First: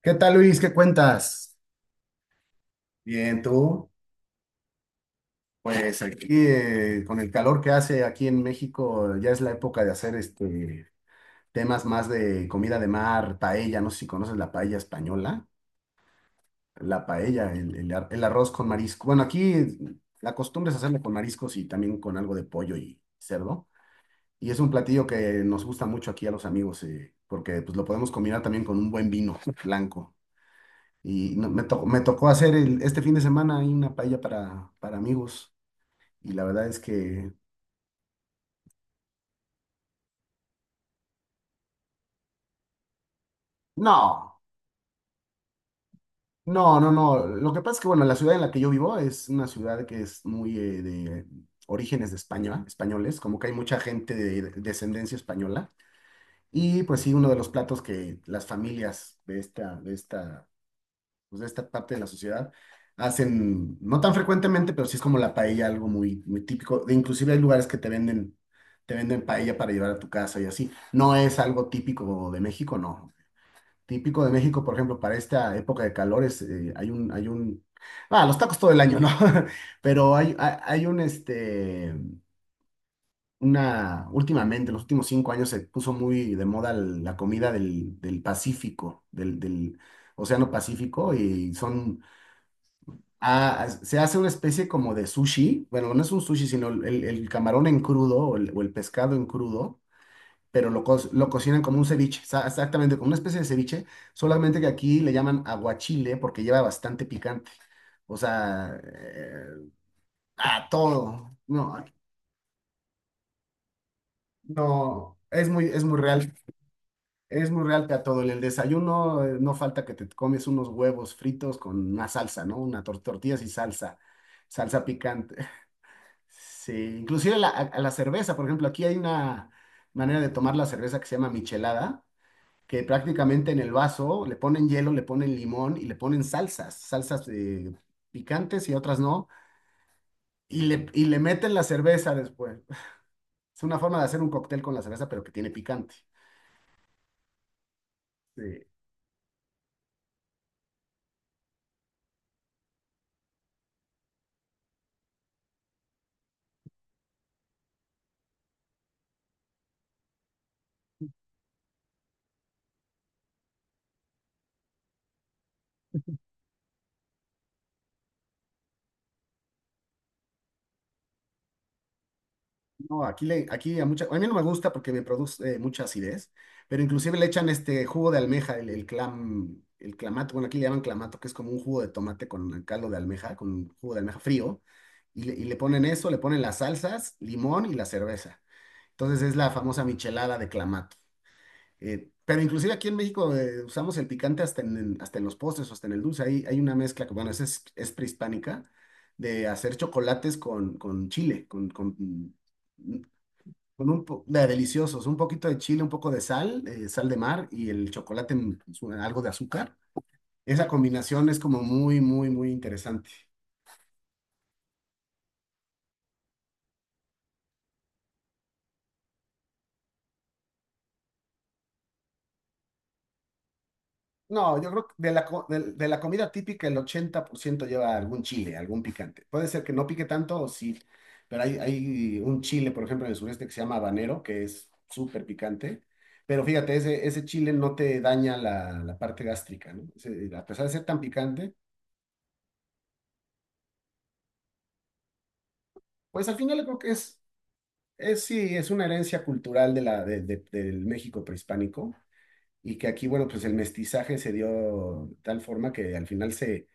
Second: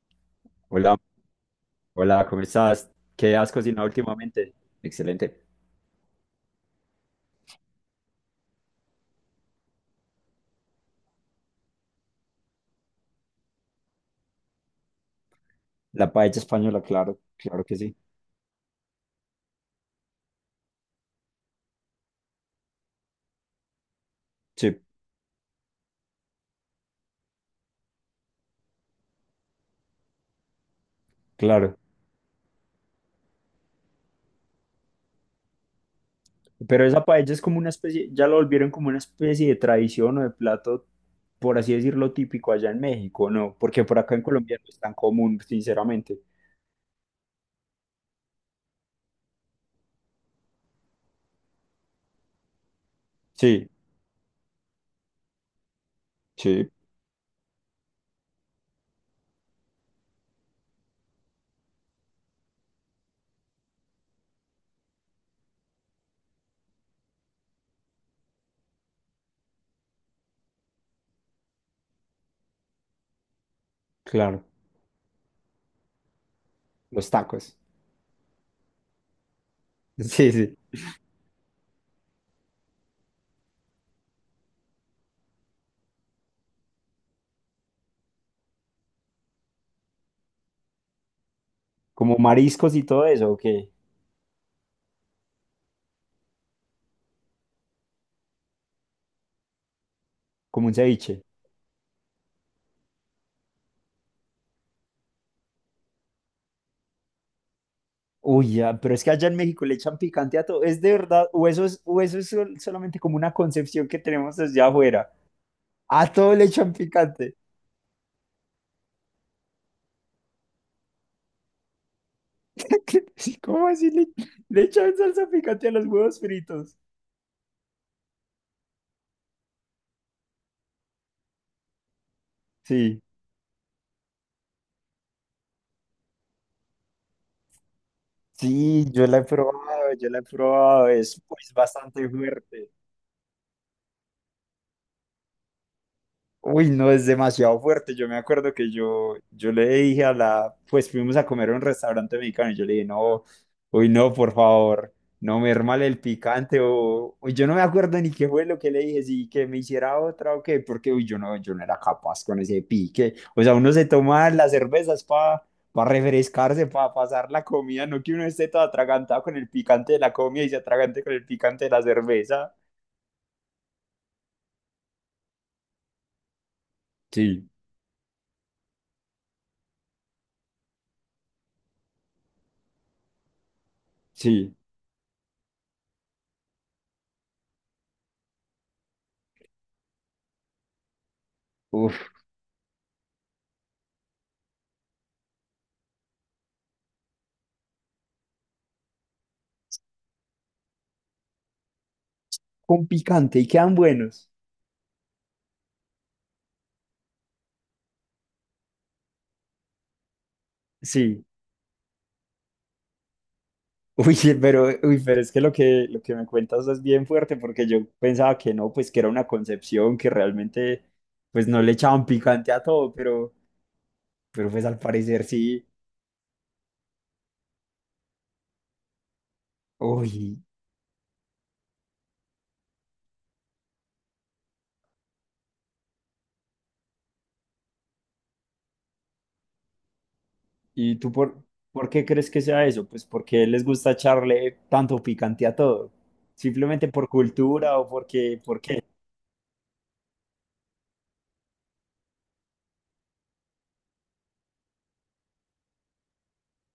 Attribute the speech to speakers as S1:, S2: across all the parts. S1: ¿Qué tal, Luis? ¿Qué
S2: Hola,
S1: cuentas?
S2: hola, ¿cómo estás? ¿Qué
S1: Bien,
S2: has cocinado
S1: tú,
S2: últimamente? Excelente.
S1: pues aquí con el calor que hace aquí en México, ya es la época de hacer temas más de comida de mar, paella. No sé si conoces la paella española.
S2: La paella española,
S1: La
S2: claro,
S1: paella,
S2: claro
S1: el,
S2: que
S1: el
S2: sí.
S1: ar- el arroz con marisco. Bueno, aquí la costumbre es hacerlo con mariscos y también con algo de pollo y cerdo. Y es un
S2: Sí,
S1: platillo que nos gusta mucho aquí a los amigos, porque pues lo podemos combinar también con un buen vino blanco. Y no- me,
S2: claro.
S1: to- me tocó hacer este fin de semana ahí una paella para, amigos. Y la verdad es
S2: Pero esa
S1: que
S2: paella es como una especie, ya lo volvieron como una especie de tradición o de plato, por así decirlo, típico allá en México, ¿no? Porque por acá en
S1: no,
S2: Colombia no es tan común, sinceramente.
S1: no, no, no. Lo que pasa es que, bueno, la ciudad en la que yo vivo es una ciudad que es muy de orígenes de España, españoles, como que hay
S2: Sí,
S1: mucha gente de descendencia española.
S2: sí,
S1: Y pues sí, uno de los platos que las familias de esta parte de la sociedad hacen, no tan frecuentemente, pero sí es como la paella, algo muy, muy típico. E inclusive hay lugares que te venden, paella para llevar a tu casa y así. No es algo típico de México, no. Típico de
S2: claro.
S1: México, por ejemplo, para esta época de calores,
S2: Los tacos.
S1: ah, los tacos todo el año, ¿no? Pero
S2: Sí,
S1: hay, hay,
S2: sí.
S1: hay un, este, una, últimamente, en los últimos 5 años se puso muy de moda la comida del Pacífico, del Océano Pacífico. Y son...
S2: ¿Como mariscos y todo eso, o
S1: Ah,
S2: qué?
S1: se hace una especie como de sushi. Bueno, no es un sushi, sino camarón en crudo o el pescado en crudo,
S2: Como
S1: pero
S2: un ceviche.
S1: lo cocinan como un ceviche, exactamente, como una especie de ceviche, solamente que aquí le llaman aguachile porque lleva bastante picante. O
S2: Uy, ya,
S1: sea,
S2: pero es que allá en México le echan picante a todo.
S1: a
S2: ¿Es de verdad?
S1: todo.
S2: ¿O eso
S1: No,
S2: es, o solamente como una concepción que tenemos desde afuera?
S1: no, es muy
S2: A
S1: real.
S2: todo le echan picante.
S1: Es muy real que a todo. En el desayuno, no falta que te comes unos huevos fritos con una salsa, ¿no? Una tortillas y
S2: ¿Cómo le
S1: salsa
S2: echan salsa
S1: picante.
S2: picante a los huevos
S1: Sí,
S2: fritos?
S1: inclusive la- a la cerveza, por ejemplo, aquí hay una manera de tomar la cerveza que se llama michelada, que
S2: Sí,
S1: prácticamente en el vaso le ponen hielo, le ponen limón y le ponen salsas, picantes y
S2: sí,
S1: otras no,
S2: yo la he
S1: y
S2: probado.
S1: le
S2: Es pues
S1: meten la
S2: bastante
S1: cerveza después.
S2: fuerte.
S1: Es una forma de hacer un cóctel con la cerveza, pero que tiene picante.
S2: Uy, no, es demasiado fuerte. Yo me acuerdo
S1: Sí.
S2: que yo le dije a la, pues fuimos a comer a un restaurante mexicano y yo le dije, no, uy, no, por favor, no me hermale el picante o, uy, yo no me acuerdo ni qué fue lo que le dije, si que me hiciera otra o qué, porque, uy, yo no era capaz con ese pique. O sea, uno se toma las cervezas para refrescarse, para pasar la comida, no que uno esté todo atragantado con el picante de la comida y se atragante con el picante de la cerveza.
S1: No, aquí, le, aquí a, mucha, a mí no me gusta porque me produce mucha acidez, pero inclusive le echan
S2: Sí,
S1: este jugo de almeja, el clamato. Bueno, aquí le llaman clamato, que es como un jugo de tomate con caldo de almeja, con un jugo de almeja
S2: sí,
S1: frío, y le ponen eso, le ponen las salsas, limón y la cerveza. Entonces es la famosa michelada de clamato. Eh,
S2: uf,
S1: pero inclusive aquí en México usamos el picante hasta hasta en los postres, hasta en el dulce. Ahí hay una mezcla que, bueno, esa es prehispánica, de hacer chocolates con chile,
S2: con picante y quedan
S1: con un po-
S2: buenos.
S1: de- deliciosos, un poquito de chile, un poco de sal, sal de mar y el chocolate, algo de azúcar. Esa
S2: Sí,
S1: combinación es como muy, muy, muy interesante.
S2: uy, pero, uy, pero es que lo que me cuentas es bien fuerte porque yo pensaba que no, pues que era una concepción que realmente pues no le echaban picante a todo, pero
S1: No,
S2: pues
S1: yo
S2: al
S1: creo que
S2: parecer sí.
S1: de la comida típica el 80% lleva algún chile, algún picante. Puede ser que no pique tanto
S2: Uy,
S1: o sí, pero hay un chile, por ejemplo, en el sureste que se llama habanero, que es súper picante. Pero fíjate, ese chile no te daña la parte gástrica, ¿no? A pesar de ser
S2: ¿y
S1: tan picante,
S2: por qué crees que sea eso? Pues porque les gusta echarle tanto picante a todo.
S1: pues al final yo creo
S2: Simplemente
S1: que
S2: por
S1: es.
S2: cultura o
S1: Es, sí, es
S2: porque.
S1: una herencia cultural de la, de- del México prehispánico, y que aquí, bueno, pues el mestizaje se dio de tal forma que al final se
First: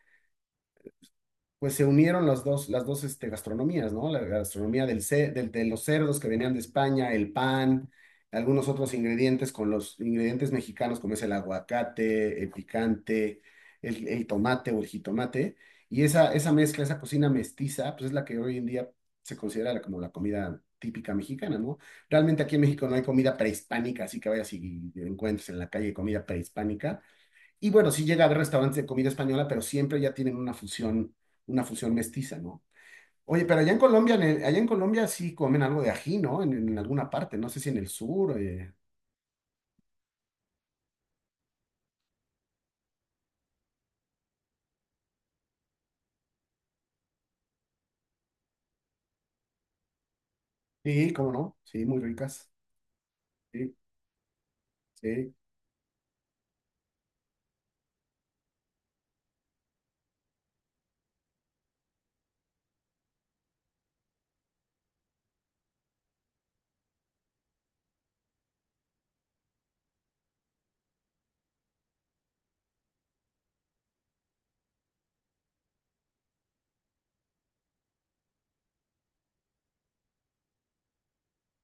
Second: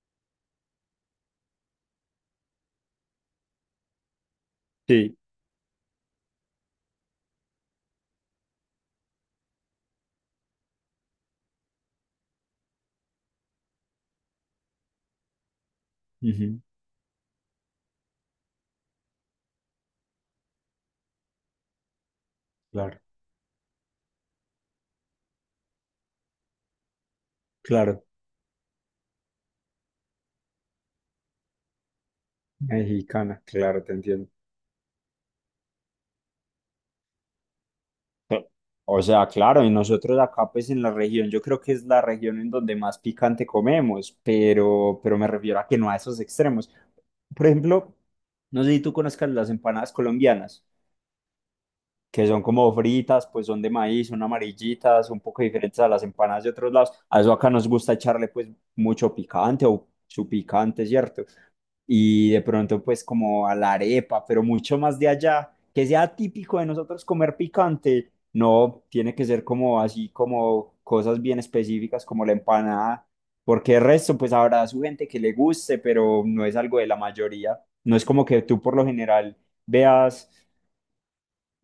S1: pues se unieron las dos gastronomías, ¿no? La gastronomía
S2: Sí,
S1: de los cerdos que venían de España, el pan, algunos otros ingredientes con los ingredientes mexicanos, como es el aguacate, el picante, el tomate o el jitomate. Y esa
S2: ujú.
S1: mezcla, esa cocina mestiza, pues es la que hoy en día se considera como la comida típica mexicana, ¿no? Realmente aquí en México no hay
S2: Claro,
S1: comida prehispánica, así que vayas y encuentres en la calle comida prehispánica. Y bueno,
S2: claro,
S1: sí llega a haber restaurantes de comida española, pero siempre ya tienen una fusión mestiza, ¿no?
S2: mexicana,
S1: Oye, pero allá en
S2: claro, te
S1: Colombia, en
S2: entiendo.
S1: el- allá en Colombia sí comen algo de ají, ¿no? En alguna parte, no sé si en el sur.
S2: O sea, claro, y nosotros acá pues en la región, yo creo que es la región en donde más picante comemos, pero, me refiero a que no a esos extremos. Por ejemplo, no sé si tú conozcas las empanadas colombianas
S1: Sí, cómo no, sí, muy
S2: que son
S1: ricas.
S2: como fritas, pues son de
S1: Sí,
S2: maíz, son amarillitas, un
S1: sí.
S2: poco diferentes a las empanadas de otros lados. A eso acá nos gusta echarle pues mucho picante o su picante, ¿cierto? Y de pronto pues como a la arepa, pero mucho más de allá, que sea típico de nosotros comer picante, no, tiene que ser como así, como cosas bien específicas como la empanada, porque el resto pues habrá su gente que le guste, pero no es algo de la mayoría. No es como que tú por lo general veas.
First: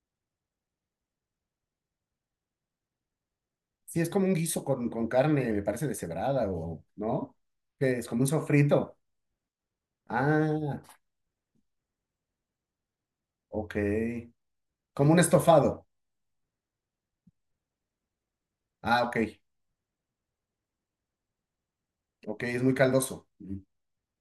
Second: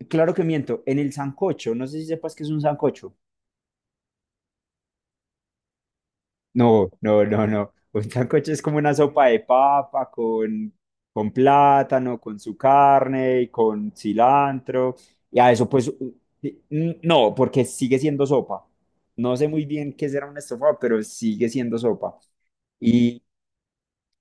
S2: Claro que miento, en el sancocho, no sé si sepas que es un sancocho.
S1: Sí, es como un guiso con carne, me parece, deshebrada o,
S2: No, no,
S1: ¿no?
S2: no, no.
S1: Que es
S2: Un
S1: como un
S2: sancocho es como una
S1: sofrito.
S2: sopa de papa
S1: Ah,
S2: con plátano, con su carne y
S1: ok.
S2: con cilantro.
S1: Como un
S2: Y a eso
S1: estofado.
S2: pues, no, porque sigue siendo sopa.
S1: Ah, ok.
S2: No sé muy bien qué será un estofado, pero sigue siendo sopa.
S1: Ok, es muy caldoso.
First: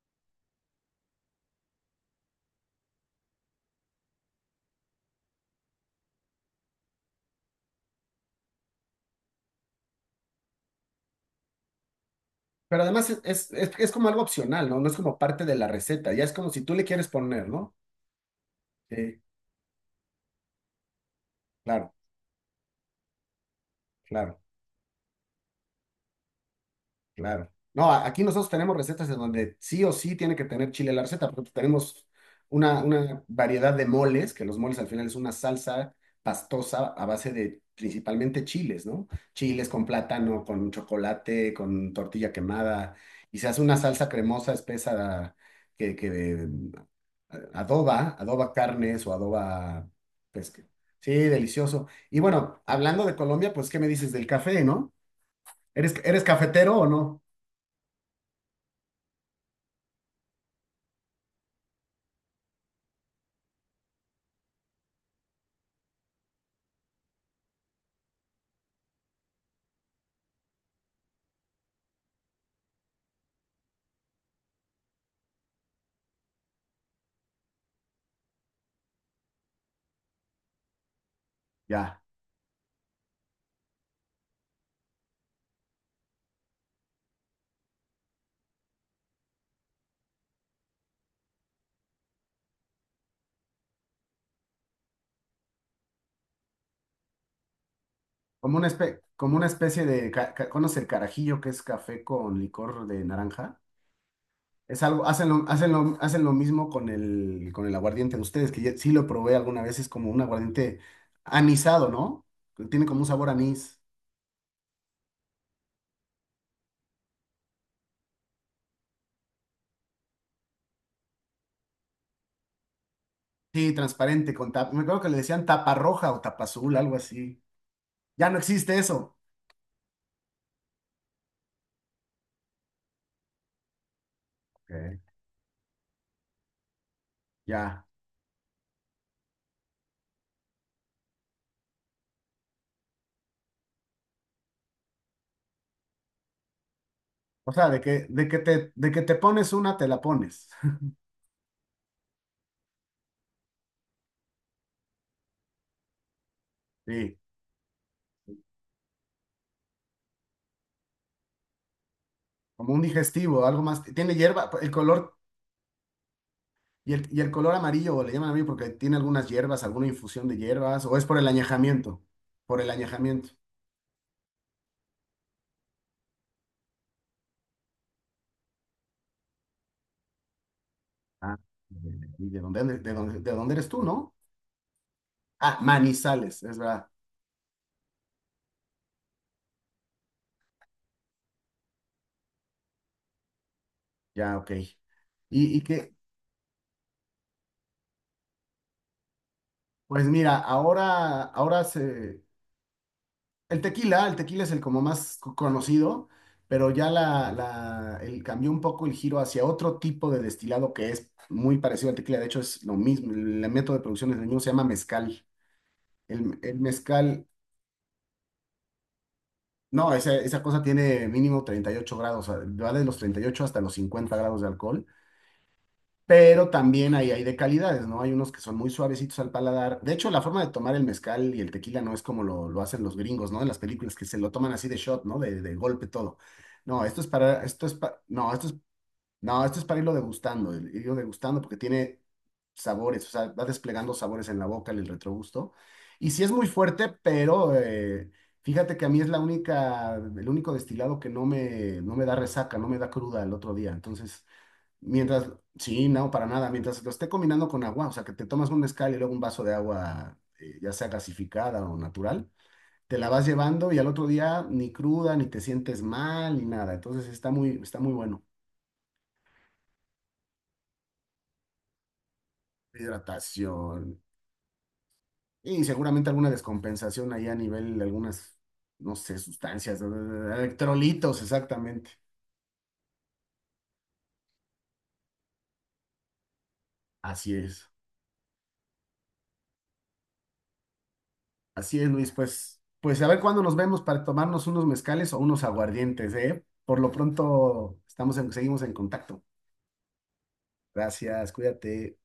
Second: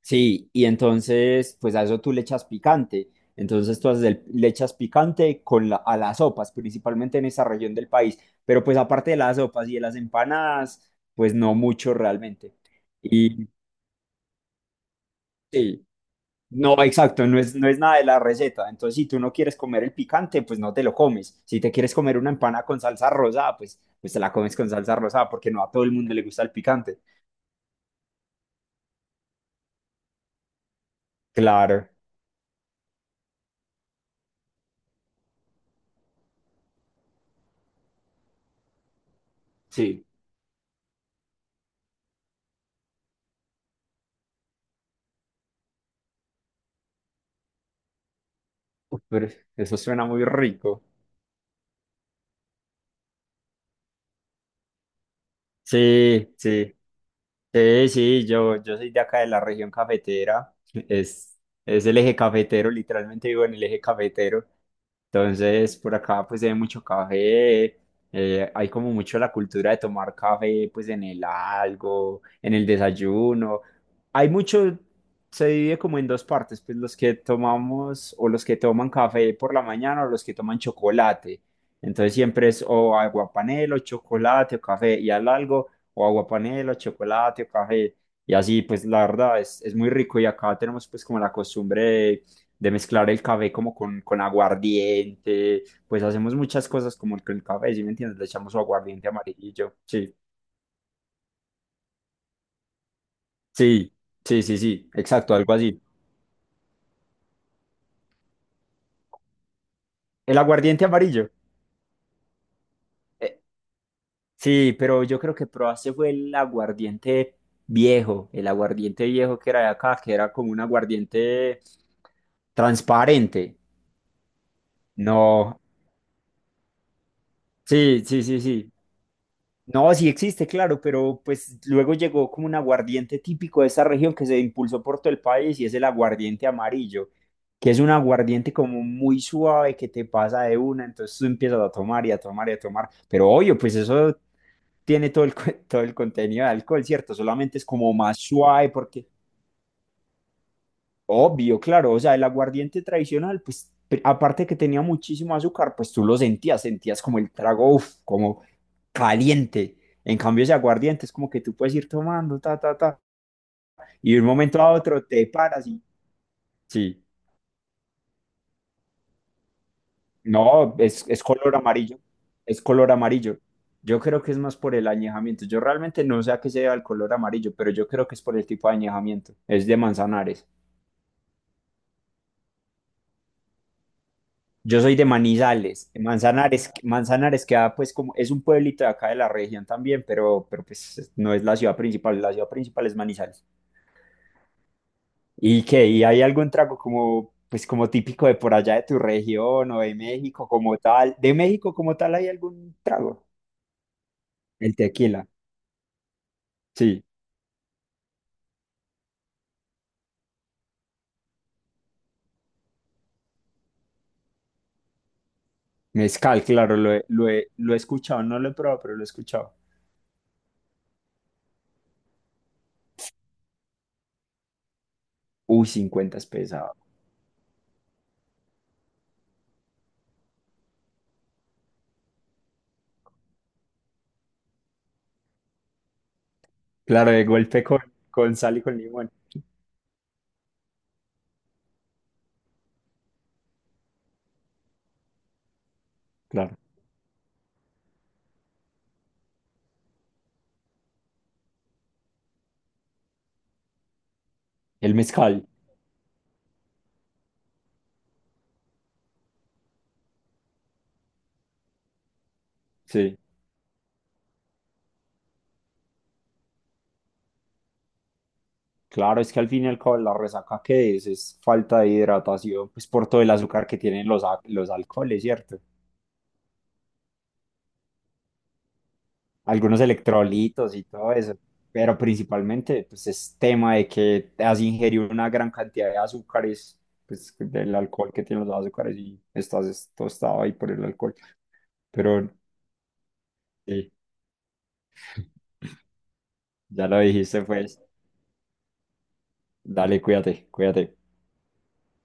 S2: Sí, y entonces, pues a eso tú le echas picante. Entonces tú haces le echas picante con a las sopas, principalmente en esa región del país. Pero pues aparte de las sopas y de las empanadas, pues no mucho realmente.
S1: Pero además
S2: Y
S1: es como algo opcional, ¿no? No es como parte de la
S2: sí,
S1: receta, ya es como si tú
S2: no,
S1: le quieres
S2: exacto,
S1: poner,
S2: no
S1: ¿no?
S2: es nada de la receta. Entonces, si tú
S1: Sí,
S2: no quieres comer el picante, pues no te lo comes. Si te
S1: claro,
S2: quieres comer una empanada con salsa rosada, pues, pues te la
S1: claro,
S2: comes con salsa rosada, porque no a todo el mundo le gusta el picante.
S1: claro. No, aquí nosotros tenemos recetas en donde sí o sí tiene que tener chile la receta, porque
S2: Claro,
S1: tenemos una variedad de moles, que los moles al final es una salsa pastosa a base de principalmente chiles, ¿no? Chiles con
S2: sí.
S1: plátano, con chocolate, con tortilla quemada, y se hace una salsa cremosa, espesa, que adoba adoba
S2: Uf,
S1: carnes o
S2: pero
S1: adoba
S2: eso suena muy
S1: pesca.
S2: rico.
S1: Sí, delicioso. Y bueno, hablando de Colombia, pues, ¿qué me dices del café, no? Eres
S2: Sí, sí,
S1: cafetero o no?
S2: sí, sí, yo soy de acá de la región cafetera, es, es el eje cafetero, literalmente vivo en el eje cafetero. Entonces, por acá pues se hay mucho café, hay como mucho la cultura de tomar café pues en el algo, en el desayuno. Hay mucho, se divide como en dos partes, pues los que tomamos o los que toman café por la mañana o los que toman chocolate.
S1: Ya.
S2: Entonces siempre es o aguapanelo, chocolate o café y al algo, o aguapanelo, chocolate o café. Y así pues la verdad es muy rico y acá tenemos pues como la costumbre de mezclar el café como con aguardiente, pues hacemos muchas cosas como con el café, ¿sí me entiendes? Le echamos
S1: Como
S2: su
S1: una
S2: aguardiente amarillo,
S1: especie
S2: sí,
S1: ¿conoce el carajillo, que es café con licor de naranja?
S2: sí, sí, sí,
S1: Es
S2: sí,
S1: algo,
S2: exacto, algo así.
S1: hacen lo mismo con el aguardiente de ustedes, que sí lo probé alguna vez. Es como un
S2: El
S1: aguardiente
S2: aguardiente amarillo,
S1: anisado, ¿no? Que tiene como un sabor
S2: eh,
S1: anís.
S2: sí, pero yo creo que probaste fue el aguardiente viejo que era de acá, que era como un aguardiente transparente.
S1: Sí, transparente, con tapa. Me acuerdo que le decían
S2: No,
S1: tapa roja o tapa azul, algo así.
S2: sí, sí,
S1: Ya no
S2: sí, sí.
S1: existe eso.
S2: No, sí existe, claro, pero pues luego llegó como un aguardiente típico de esa región que se impulsó por
S1: Ok,
S2: todo el país y es el aguardiente amarillo, que es
S1: ya.
S2: un aguardiente como muy suave que te pasa de una, entonces tú empiezas a tomar y a tomar y a tomar, pero obvio, pues eso tiene todo todo el contenido de alcohol, ¿cierto?
S1: O
S2: Solamente es
S1: sea, de
S2: como más suave
S1: de que
S2: porque
S1: te pones una, te la pones.
S2: obvio, claro, o sea, el aguardiente tradicional, pues aparte de que tenía muchísimo azúcar, pues tú lo sentías, sentías
S1: Sí,
S2: como el trago, uf, como caliente. En cambio, ese aguardiente es como que tú puedes ir tomando, ta,
S1: como
S2: ta,
S1: un
S2: ta,
S1: digestivo, algo más. Tiene
S2: y de un
S1: hierba,
S2: momento
S1: el
S2: a otro
S1: color,
S2: te paras y
S1: y
S2: sí,
S1: y el color amarillo, le llaman a mí porque tiene algunas hierbas, alguna infusión de
S2: no,
S1: hierbas, o es por
S2: es
S1: el
S2: color amarillo,
S1: añejamiento. Por
S2: es
S1: el
S2: color
S1: añejamiento.
S2: amarillo. Yo creo que es más por el añejamiento. Yo realmente no sé a qué se debe el color amarillo, pero yo creo que es por el tipo de añejamiento. Es de Manzanares.
S1: Ah, ¿y de dónde eres tú, no?
S2: Yo soy de
S1: Ah,
S2: Manizales,
S1: Manizales, es
S2: Manzanares,
S1: verdad.
S2: Manzanares queda pues como, es un pueblito de acá de la región también, pero pues no es la ciudad principal es Manizales.
S1: Ya, ok. Y, y
S2: ¿Y qué?
S1: que,
S2: ¿Y hay algún trago como, pues como típico de por allá de tu región o de
S1: pues mira,
S2: México como tal?
S1: ahora,
S2: ¿De México como tal hay algún trago?
S1: El tequila es el
S2: El
S1: como más
S2: tequila,
S1: conocido, pero ya
S2: sí.
S1: cambió un poco el giro hacia otro tipo de destilado que es muy parecido al tequila. De hecho, es lo mismo. El método de producción es el mismo, se llama mezcal.
S2: Mezcal,
S1: El
S2: claro,
S1: mezcal,
S2: lo he escuchado, no lo he probado, pero lo he escuchado.
S1: no, esa cosa tiene mínimo 38 grados, o sea, va de los 38 hasta los 50 grados de alcohol.
S2: Uy, 50 es
S1: Pero
S2: pesado.
S1: también ahí hay de calidades, ¿no? Hay unos que son muy suavecitos al paladar. De hecho, la forma de tomar el mezcal y el tequila no es como lo hacen los gringos, ¿no? En las películas que se lo toman así de shot, ¿no? De golpe todo. No, esto es
S2: Claro, de
S1: para,
S2: golpe
S1: esto es pa- no,
S2: con
S1: esto es,
S2: sal y con limón,
S1: no, esto es para irlo degustando, irlo degustando porque tiene sabores, o sea, va desplegando sabores en la boca, en el retrogusto. Y sí es muy
S2: claro.
S1: fuerte, pero fíjate que a mí es la única, el único destilado que no me da resaca, no me da cruda el otro día. Entonces...
S2: El
S1: Mientras,
S2: mezcal,
S1: sí, no, para nada. Mientras lo esté combinando con agua, o sea, que te tomas un mezcal y luego un vaso de agua, ya sea gasificada o natural, te la
S2: sí.
S1: vas llevando y al otro día ni cruda, ni te sientes mal, ni nada. Entonces está muy bueno.
S2: Claro, es que al fin y al cabo la resaca que es falta de hidratación, pues por todo el azúcar que
S1: Hidratación
S2: tienen los alcoholes, ¿cierto?
S1: y seguramente alguna descompensación ahí a nivel de algunas, no sé,
S2: Algunos
S1: sustancias,
S2: electrolitos y todo
S1: electrolitos,
S2: eso,
S1: exactamente.
S2: pero principalmente pues es tema de que te has ingerido una gran cantidad de azúcares,
S1: Así
S2: pues
S1: es.
S2: del alcohol que tienen los azúcares y tostado ahí por el alcohol.
S1: Así es, Luis,
S2: Pero
S1: pues, a ver cuándo nos vemos
S2: sí,
S1: para tomarnos unos mezcales o unos aguardientes, ¿eh? Por
S2: ya
S1: lo
S2: lo dijiste
S1: pronto
S2: pues,
S1: estamos seguimos en contacto.
S2: dale, cuídate, cuídate.
S1: Gracias, cuídate.